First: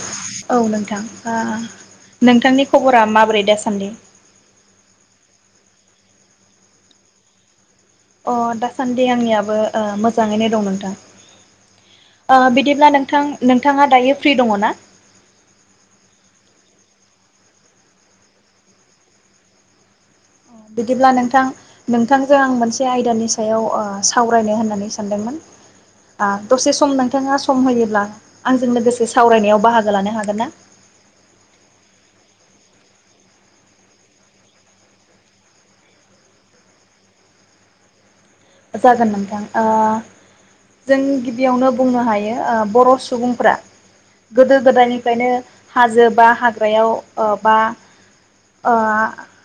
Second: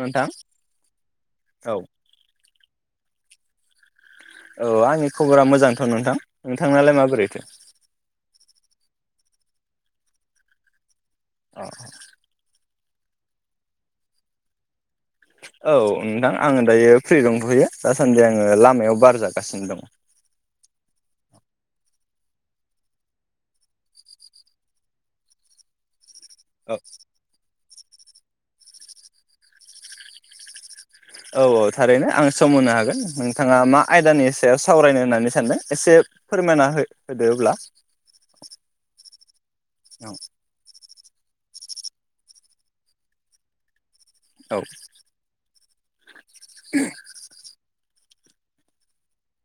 नोंथां औ नोंथां ओ औ नोंथांनि खबरा माबोरै? दासान्दि औ आंनि खबरा मोजांथ' नोंथां नोंथांनालाय माबोरैथो? अ दासान्दि आंनियाबो ओ मोजाङैनो ओ दं नोंथां। अ औ बिदि अब्ला नोंथां नोंथाङा दायो फ्रि दङना? औ नोंथां आङो दायो फ्रि दंथ'यो दासान्दि आङो लामायाव बार जागासिनो दङ। बिदिब्ला नोंथां नोंथांजों आं मोनसे आयदानि सायाव ओ सावरायनो होननानै सानदोंमोन। ओ औ दसे सम नोंथाङा सम होयो होयब्ला आंजों लोगोसे सावरायनायाव बाहागो लानो हागोनना? औ औ थारैनो आं सम होनो हागोन नोंथाङा मा आयदानि सायाव सावरायनो होननानै सानदों एसे फोरमायना हो होदो अब्ला। जागोन नोंथां ओ औ जों गिबियावनो बुंनो हायो ओ बर' सुबुंफ्रा गोदो औ गोदायनिफ्रायनो हाजोबा हाग्रायाव ओ बा ओ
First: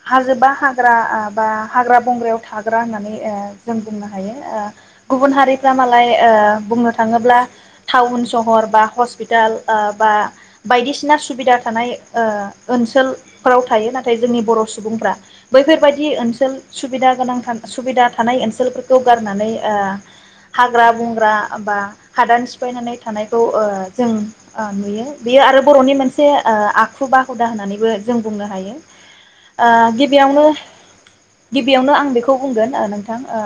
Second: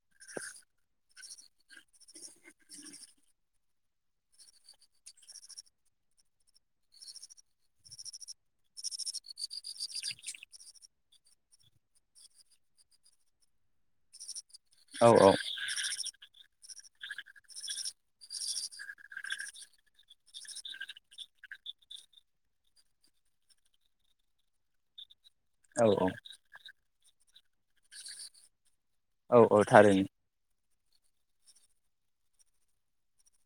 हाजोबा हाग्रा बा हाग्रा बंग्रायाव थाग्रा होननानै ओ जों बुंनो हायो ओ गुबुन हारिफ्रा मालाय ओ बुंनो थाङोब्ला टाउन सहर बा हस्पिटाल ओ बा ओ बायदिसिना सुबिदा थानाय ओ ओनसोलफ्राव थायो नाथाय जोंनि बर' औ सुबुंफ्रा औ बैफोरबायदि ओनसोल सुबिदा गोनां था सुबिदा थानाय ओनसो ओनसोलफोरखौ गारनानै ओ हाग्रा बंग्रा बा हादान सिफायनानै थानायखौ ओ जों ओ नुयो। बेयो आरो बर'नि औ मोनसे ओ आ हुुबा हुदा होननानैबो जों बुंनो हायो। औ औ ओ थारैनो गिबियावनो गिबियावनो आं बेखौ बुंगोन ओ नोंथां। ओ।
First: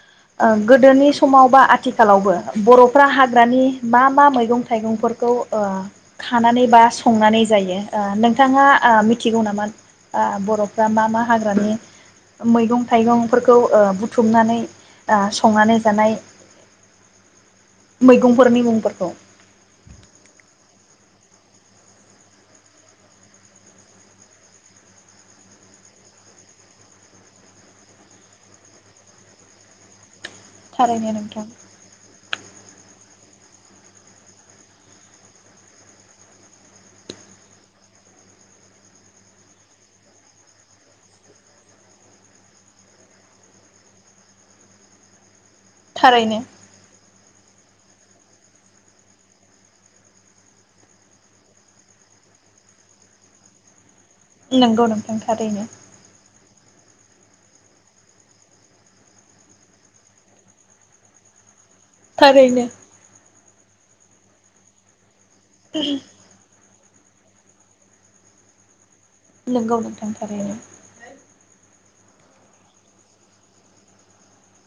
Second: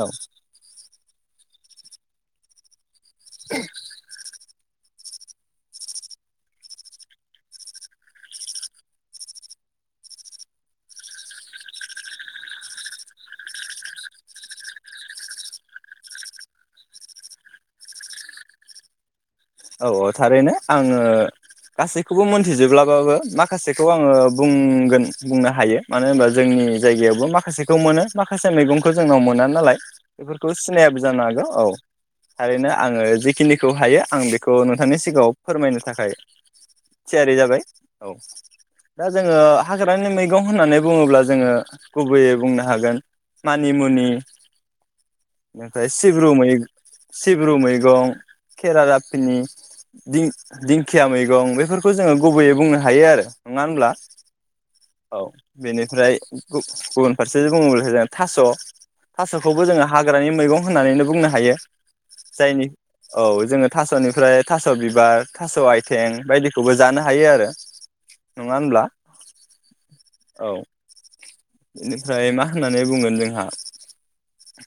औ ओ गोदोनि स समाव बा आथिखालावबो बर' फ्रा हाग्रानि मा मा मैगं थाइगंफोरखौ ओ खानानै बा संनानै जायो ओ नोंथाङा मिथिगौ नामा ओ बर'फ्रा मा मा हाग्रानि मैगं थाइगंफोरखौ ओ बु थुमनानै ओ संनानै जानाय मैगंफोरनि मुंफोरखौ औ औ थारैनो आङो गासैखौबो मोनथिजोब्लाबाबो माखासेखौ आङो बुंगोन बुंनो हायो मानो होनबा जोंनि जायगायावबो माखासेखौ मोनो माखासे मैगंखो जोंनाव मोना नालाय। बेफोरखौ सिनायाबो थारैनो जानो हागौ नोंथां औ थारैनो आङो जिखिनि खौ हायो आं बे खौ नोंथांनि सिगाङाव फोरमायनो थाखाय थियारि जाबाय औ दा जोङो हाग्रानि मैगं होननानै बुङोब्ला जोङो गुबैयै बुंनो हागोन मानिमुनि ओमफाय सिब्रु थारैनो मै सिब्रु मैगं खेरादा उम दि दिंखिया मैगं बेफोरखौ जोङो गुबैयै बुंनो हायो आरो नङा होनब्ला? नोंगौ नोंथां थारैनो गु गुबुन फारसेजों बुङोब्लाथाय जों थास थासखौबो जोङो हाग्रानि मैगं होननानैनो बुंनो हायो। थारैनो जायनि औ जोङो थास'निफ्राय थास' बिबार थास आइथें बायदिखौबो जानो थायो आरो नङा होनब्ला? नोंगौ नोंथां औ थारैनो बेनिफ्राय मा होननानै बुंगोन जोंहा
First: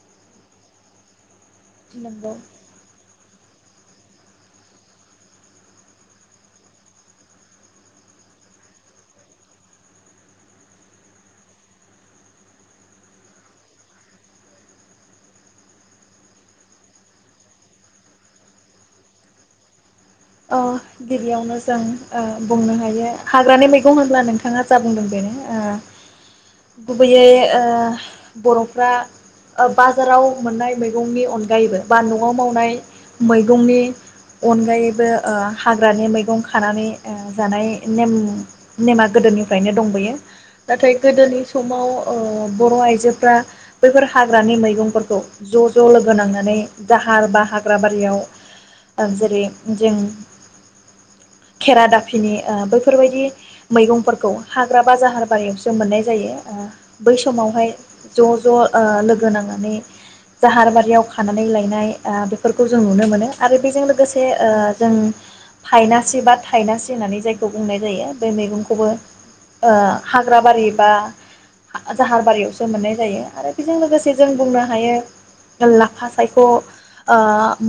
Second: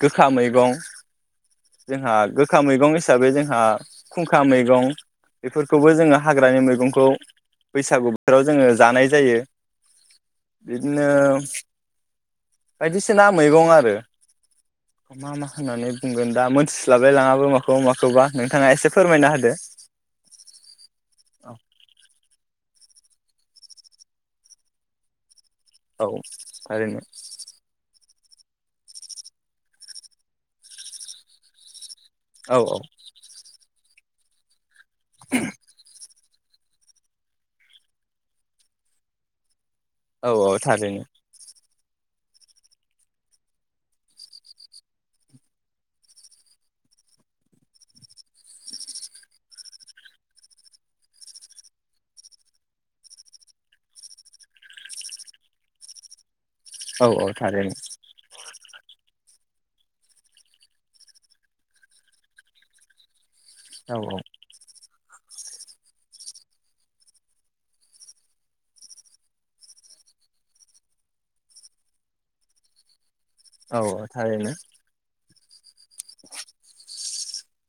गोखा मैगं जोंहा नंगौ गोखा मैगं ए साबै जोंहा खुंखा मैगं बेफोरखौबो जोङो हाग्रानि मैगंखौ बैसागु बोथोराव जोङो जानाय जायो बिदिनो बायदिसिना मैगं आरो मा मा होननानै बुंगोन दा मोनथिस्लाबाय लाङाबो माखौबा माखौबा नोंथाङा एसे फोरमायना होदो ओ गिबियावनो जों ओ बुंनो [unintelligible] हाग्रानि मैगं होनब्ला नोंथाङा जा बुंदों बेनो। ओ औ थारैनो गुबैयै ओ बरफ्रा ओ बाजाराव मोननाय मैगंनि अनगायैबो बा नआव औ मावनाय औ मैगंनि अनगायै बो ओ हाग्रानि मैगं खानानै ओ जानाय नेम नेमा गोदोनि नो दंबोयो औ औ नाथाय थारैनो गोदोनि स समाव ओ बर आइजोफ्रा बैफोर हाग्रानि मैगंफोरखौ ज ज लोगो नांनानै जाहार बा हाग्रा बारियाव ओ जेरै जों खेरा दाफिनि ओ बैफोरबायदि मैगंफोरखौ हाग्रा बा जाहार बारियावसो मोननाय जायो। ओ औ बै औ समावहाय थारैनो ज'ज' ओ लोगो नांनानै जाहार बारियाव खानानै लायनाय ओ बेफोरखौ जों नुनो मोनो आरो बेजों औ लोगोसे ओ जों थायनासि बा थायनासि होननानै जायखौ बुंनाय जायो बे मैगंखौबो ओ हाग्रा बारि बा जाहार बारियावसो मोननाय जायो। आरो बेजों औ औ लोगोसे जों थारैनो बुंनो हायो लाफा सायख' ओ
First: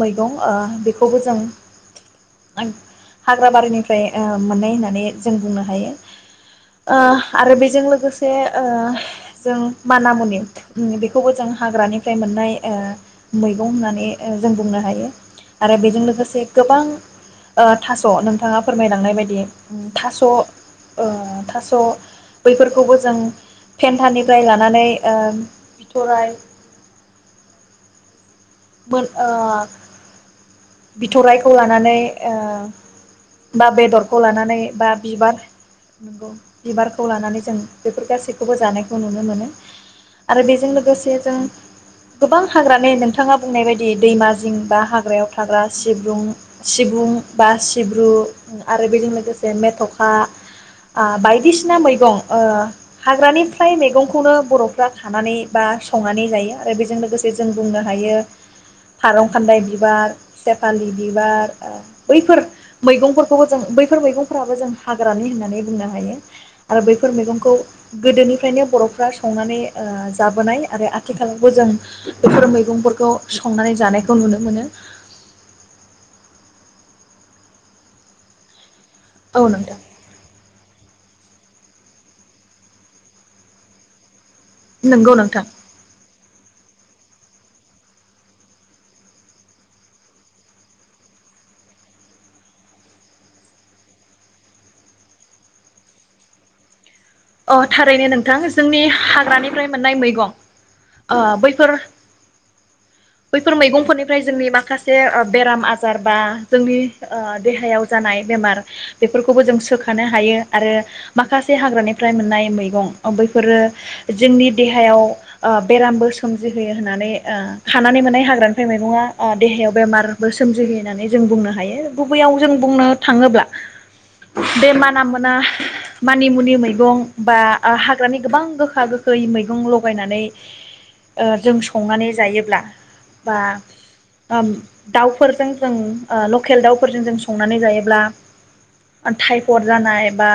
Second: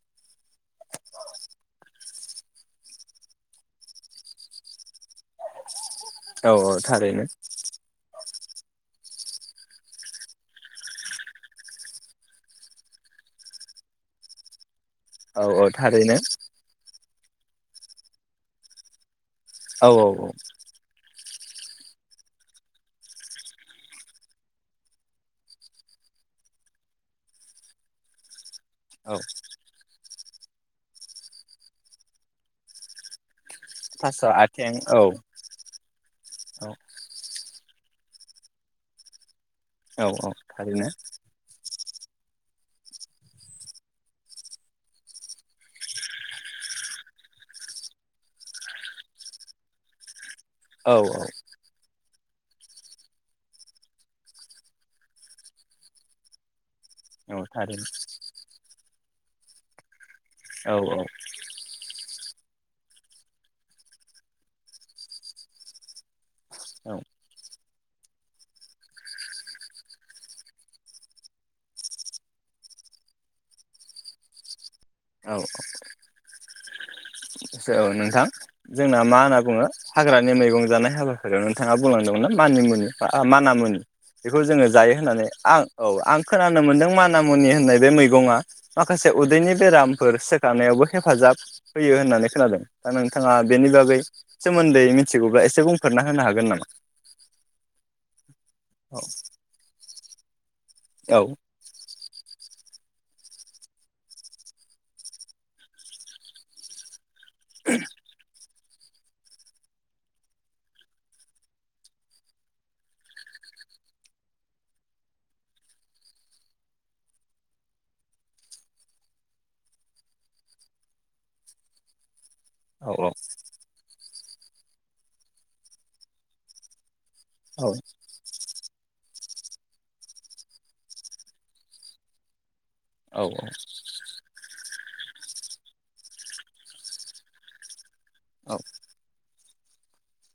मैगं ओ बेखौबो जों [unintelligible] हाग्रा बारिनिफ्राय ओ मोननाय होननानै जों बुंनो हायो औ औ ओ थारैनो आरो बेजों लोगोसे ओ जों माना मुनि उम बेखौबो जों हाग्रानिफ्राय मोननाय ओ मैगं होननानै ओ जों बुंनो हायो औ औ आरो बेजों थारैनो [unintelligible] ओ थास नोंथाङा फोरमायलांनाय बायदि उम औ औ थास' ओ औ थास' बैफोरखौबो जों फेन्थानिफ्राय लानानै ओ बिथराय। मोन औ ओ बिथराइखौ लानानै ओ बा बेदरखौ थास' लानानै आथिं बा औ बिबार नंगौ औ बिबारखौ लानानै जों बेफोर गासैखौबो जानायखौ नुनो मोनो। औ औ आरो बेजों थारैनो लोगोसे जों गोबां हाग्रानि नों थाङा बुंनाय बायदि दैमा जिं बा हाग्रायाव थाग्रा सिब्रुं, सिबुं, बा सिब्रु उम आरो बेजों लोगोसे मेथखा औ आ बायदिसिना मैगं ओ हाग्रानिफ्राय मैगंखौनो बर'फ्रा खानानै बा संनानै जायो। आरो बेजों लोगोसे औ जों बुंनो थारैनो हायो। फारं खान्दाय बिबार औ सेफालि बिबार ओ बैफोर मैगंफोरखौबो जों बैफोर मैगंफोराबो जों हाग्रानि होन्नानै बुंनो हायो। आरो औ बैफोर मैगंखौ गोदोनिफ्रायनो बर'फ्रा संनानै ओ जाबोनाय आरो आथिखालावबो जों बेफोर मै दुंफोरखौ संनानै जानायखौ नुनो मोनो। औ सो औ नोंथां। जोंना मा होना औ बुङो नोंथां हाग्रानि मैगं जानो हेलौ हेलौ नोंथाङा बुलांदोंमोनना मानि मुनि आ माना मुनि। बेखौ जोङो जायो नंगौ होननानै नोंथां आं औ आं खोनानो मोन्दों मान माना मुनि होननाय बे मैगंया माखासे उदैनि बेरामफोर सोखानायावबो हेफाजाब फैयो होननानै खोनादों दा नोंथाङा बेनि बागै सोमोन्दै मिथिगौब्ला एसे बुंफोरना होनो हागोन नामा? अ थारैनो नोंथां जोंनि हाग्रानिफ्राय मोननाय मैगं औ अ बैफोर बैफोर मैगंफोरनिफ्राय जोंनि माखासे आ बेराम आजार बा जोंनि ओ देहायाव जानाय बेमार बेफोरखौबो जों सोखानो हायो आरो माखासे हाग्रानि फ्राय मोननाय मैगं अ बैफोरो जोंनि देहायाव ओ बेरामबो सोमजिहोयो होननानै ओ खानानै मोननाय हाग्रानिफ्राय मैगङा आ देहायाव बेमारबो सोमजिहोयो होननानै जों बुंनो हायो। गुबैयाव जों बुंनो औ थाङोब्ला बे माना मोना मानि मुनि मै गं। बा औ हाग्रानि गोबां गो गोखा गोखै मैगं लगायनानै ओ जों संनानै जायोब्ला औ बा ओम दाउफोर - जों जों ओ लकेल दाउफोरजों जों संनानै जायोब्ला औ थाइ थर जानाय बा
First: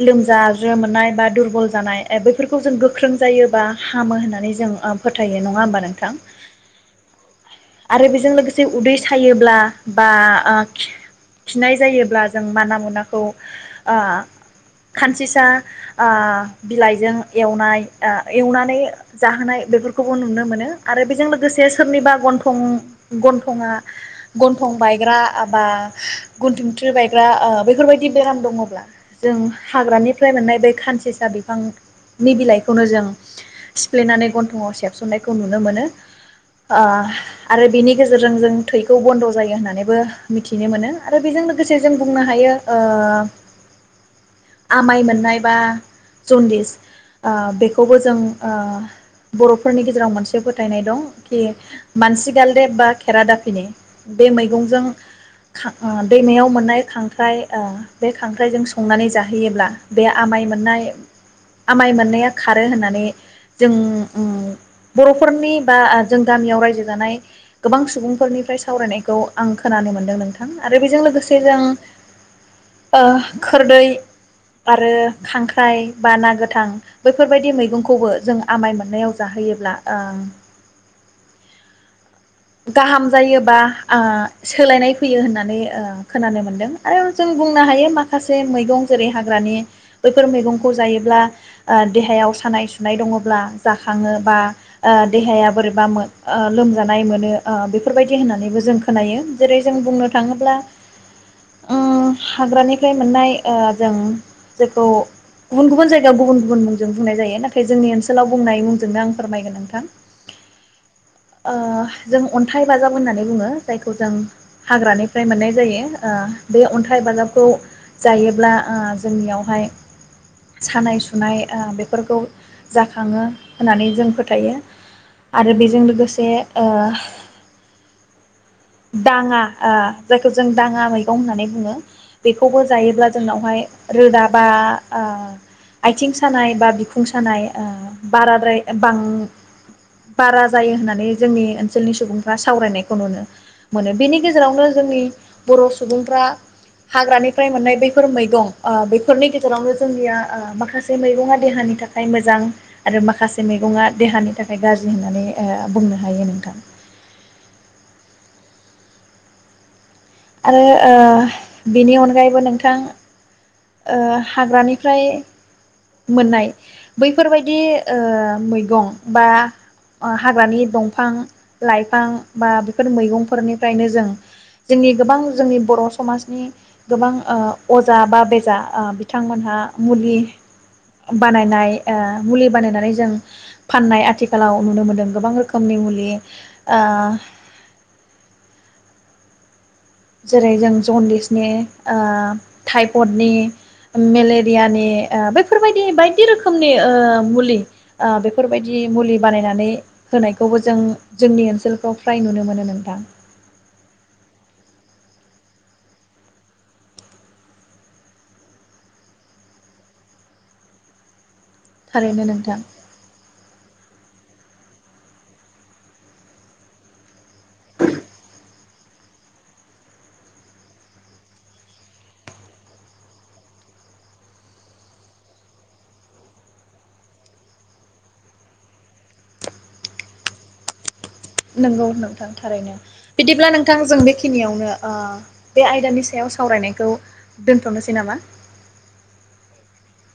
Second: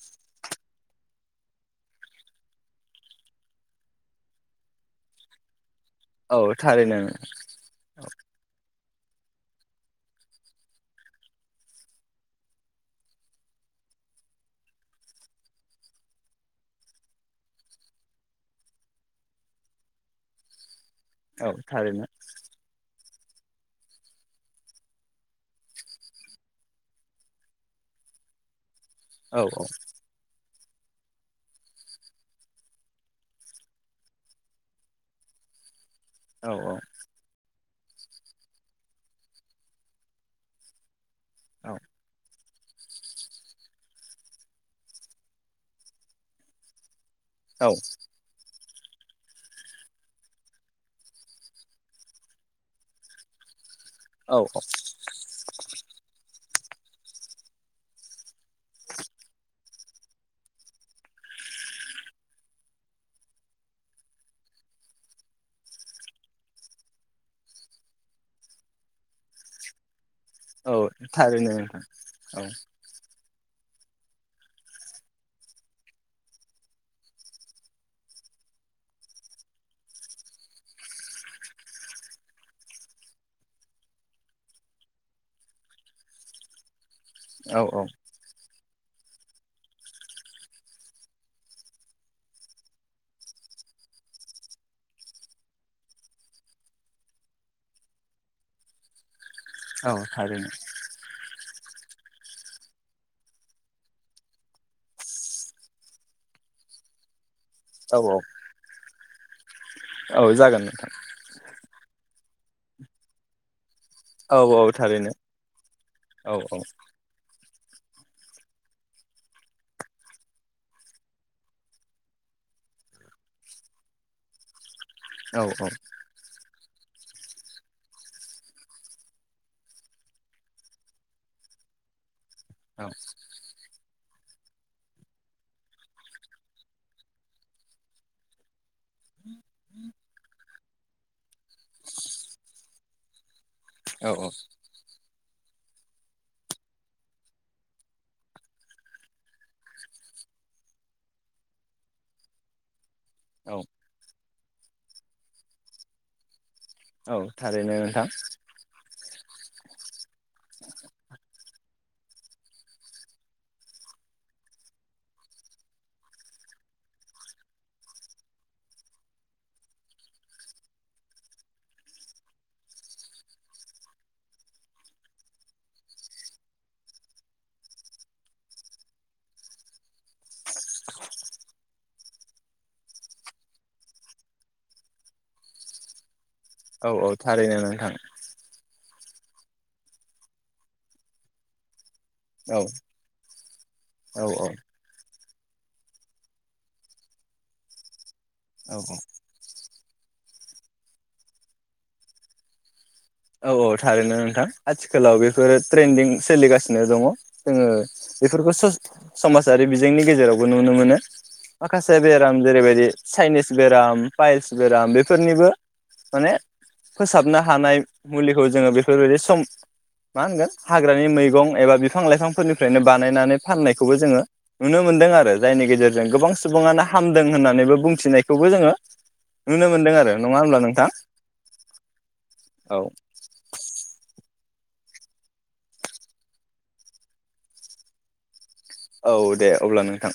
लोमजा ज्रो मोननाय बा दुरबल जानाय बैफोरखौ जों गोख्रों जायो बा हामो होननानै जों फोथायो । नङा होमबा नों थां औ औ थारैनो आरो बेजों लोगोसे उदै थायोब्ला बा ओ खि-खिनाय जायोब्ला जों माना मुनाखौ ओ खानसि सिसा बिलाइजों एवनाय एवनानै जाहोनाय बेफोरखौबो नुनो मोनो । आरो बेजों औ लोगोसे थारैनो सोरनिबा गन्थं गन्थंआ गन्थं बायग्रा एबा गन्थंथ्रि बायग्रा ओ बेफोरबायदि बेराम दङब्ला जों औ हाग्रानि मोननाय बे खानसेसा बिफांनि बिलाइखौनो जों सिफ्लेनानै गन्थंआव सेबसननायखौ नुनो मोनो । औ आ आरो बिनि गेजेरजों जों थैखौ बन्द जायो होननानैबो मिथिनो मोनो । आरो बेजों लोगोसे जों बुंनो हायो ओ आमाइ मोन नायबा जनदिस ओ औ बेखौबो जों ओ बर'फोरनि गेजेराव मोनसे फोथायनाय दं खि मानसिगालदेब बा खेरादाफिनि बे औ मैगंजों खा दैमायाव मोन नाय खांख्राइ ओ बे खां ख्राइजों संनानै जाहोयोब्ला बे आमाय मोननाय आमाय मोननाया खारो होननानै जों उम बर'फोरनि बा जों गामियाव रायजो जानाय गोबां सुबुंफोरनिफ्राय सावरायनायखौ आं खोनानो मोन्दों । थां आरो औ बेजों लोगोसे थारैनो जों नोंथां औ ओ खोरदै आरो खांख्राइ बा ना गोथां बैफोरबायदि मैगंखौबो जों आमाय मोननायाव जाहोयोब्ला ओ गाहाम जायोबा ओ सोलायनाय फैयो होननानै ओ खोनानो मोनदों । आरो जों बुंनो औ औ हायो माखासे मैगं जेरै हाग्रानि बैफोर मैगंखौ जायोब्ला ओ देहायाव सानाय सुनाय दङब्ला जाखङो बा देहाया बोरैबा ओ लोमजानाय मो नो ओ बेफोरबायदि होननानैबो जों खोनायो । जेरै जों औ बुंनो थारैनो थाङोब्ला उम हाग्रानिफ्राय मोननाय ओ जों जेखौ गुबुन गुबुन जायगायाव गुबुन गुबुन मुंजों बुंनाय जायो नाथाय जोंनि औ ओनसोलाव औ बुंनाय मुंजोंनो आं फोरमायगोन नोंथां औ जागोन नोंथां ओ जों अन्थाइ बाजाब होननानै बुङो। जायखौ जों औ औ थारैनो हाग्रानिफ्राय मोननाय जायो ओ औ बे अन्थाइ बाजाबखौ जायोब्ला ओ जोंनियावहाय सानाय सुनाय ओ बेफोरखौ जाखाङो होननानै जों फोथायो। औ आरो बेजों लोगोसे ओ दाङा ओ जायखौ जों दाङा मैगं होननानै बुङो। बेखौबो जायोब्ला जोंनावहाय रोदा बा ओ आथिं सानाय बा बिखुं सानाय ओ बाराद्राय बां बारा जायो होननानै जोंनि ओनसोलनि सुबुंफ्रा सावरायनायखौ नुनो मोनो औ बेनि गेजेरावनो जोंनि बर' सुबुंफ्रा हाग्रानिफ्राय मोननाय बैफोर मैगं ओ बेफोरनि गेजेरावनो जोंनिया ओ माखासे मैगङा देहानि थाखाय मोजां आरो माखासे औ मैगङा देहानि थाखाय गाज्रि होननानै ओ बुंनो हायो नोंथां औ थारैनो नोंथां आरो ओ बेनि अनगायैबो नोंथां ओ हाग्रानिफ्राय मोननाय बैफोरबायदि ओ मैगं बा हाग्रानि दंफां लाइफां बा बेफोर मैगंफोरनिफ्रायनो जों जोंनि गोबां जोंनि बर समाजनि गोबां ओ अजा बा बेजा ओ बिथांमोनहा मुलि बानायनाय ओ मुलि बानायनानै जों फाननाय आथिखालाव नुनो मोनदों गोबां रोखोमनि मुलि। औ औ ओ थारैनो नोंथां। जेरै जों जनदिसनि ओ औ थटाइफडनि औ मेलेरियानि ओ बेफोरबायदि बायदि रोखोमनि ओ मुलि ओ बेफोरबायदि औ मुलि बानायनानै होनायखौबो जों जोंनि ओनसोलफ्राव फ्राय नुनो मोनो नोंथां। औ औ थारैनो नोंथां आथिखालाव बेफोरो ट्रेन्दिं सोलिगासिनो दङ जोङो बेफोरखौ सम-समाजारि बिजोंनि गेजेरावबो नुनो मोनो। माखासे थारैनो बेराम नोंथां जेरैबायदि चाइनिस बेराम पाइलस बेराम बेफोरनिबो माने फोसाबनो हानाय मुलिखौ जोङो बेफोरबायदि सम मा होनगोन हाग्रानि मैगं एबा बिफां-लाइफांफोरनिफ्रायनो बानायनानै फाननायखौबो जोङो नुनो मोनदों आरो जायनि गेजेरजों गोबां सुबुङानो हामदों होननानैबो बुंथिनायखौबो जोङो नुनो मोनदों आरो नङा होमब्ला नोंथां? नोगौ नोंथां। थारनो औ बिदिब्ला नोंथां जों बे खिनियावनो ओ बे आयदानि सायाव सावरायनायखौ दोनथनोसै नामा? औ दे अब्ला नोंथां।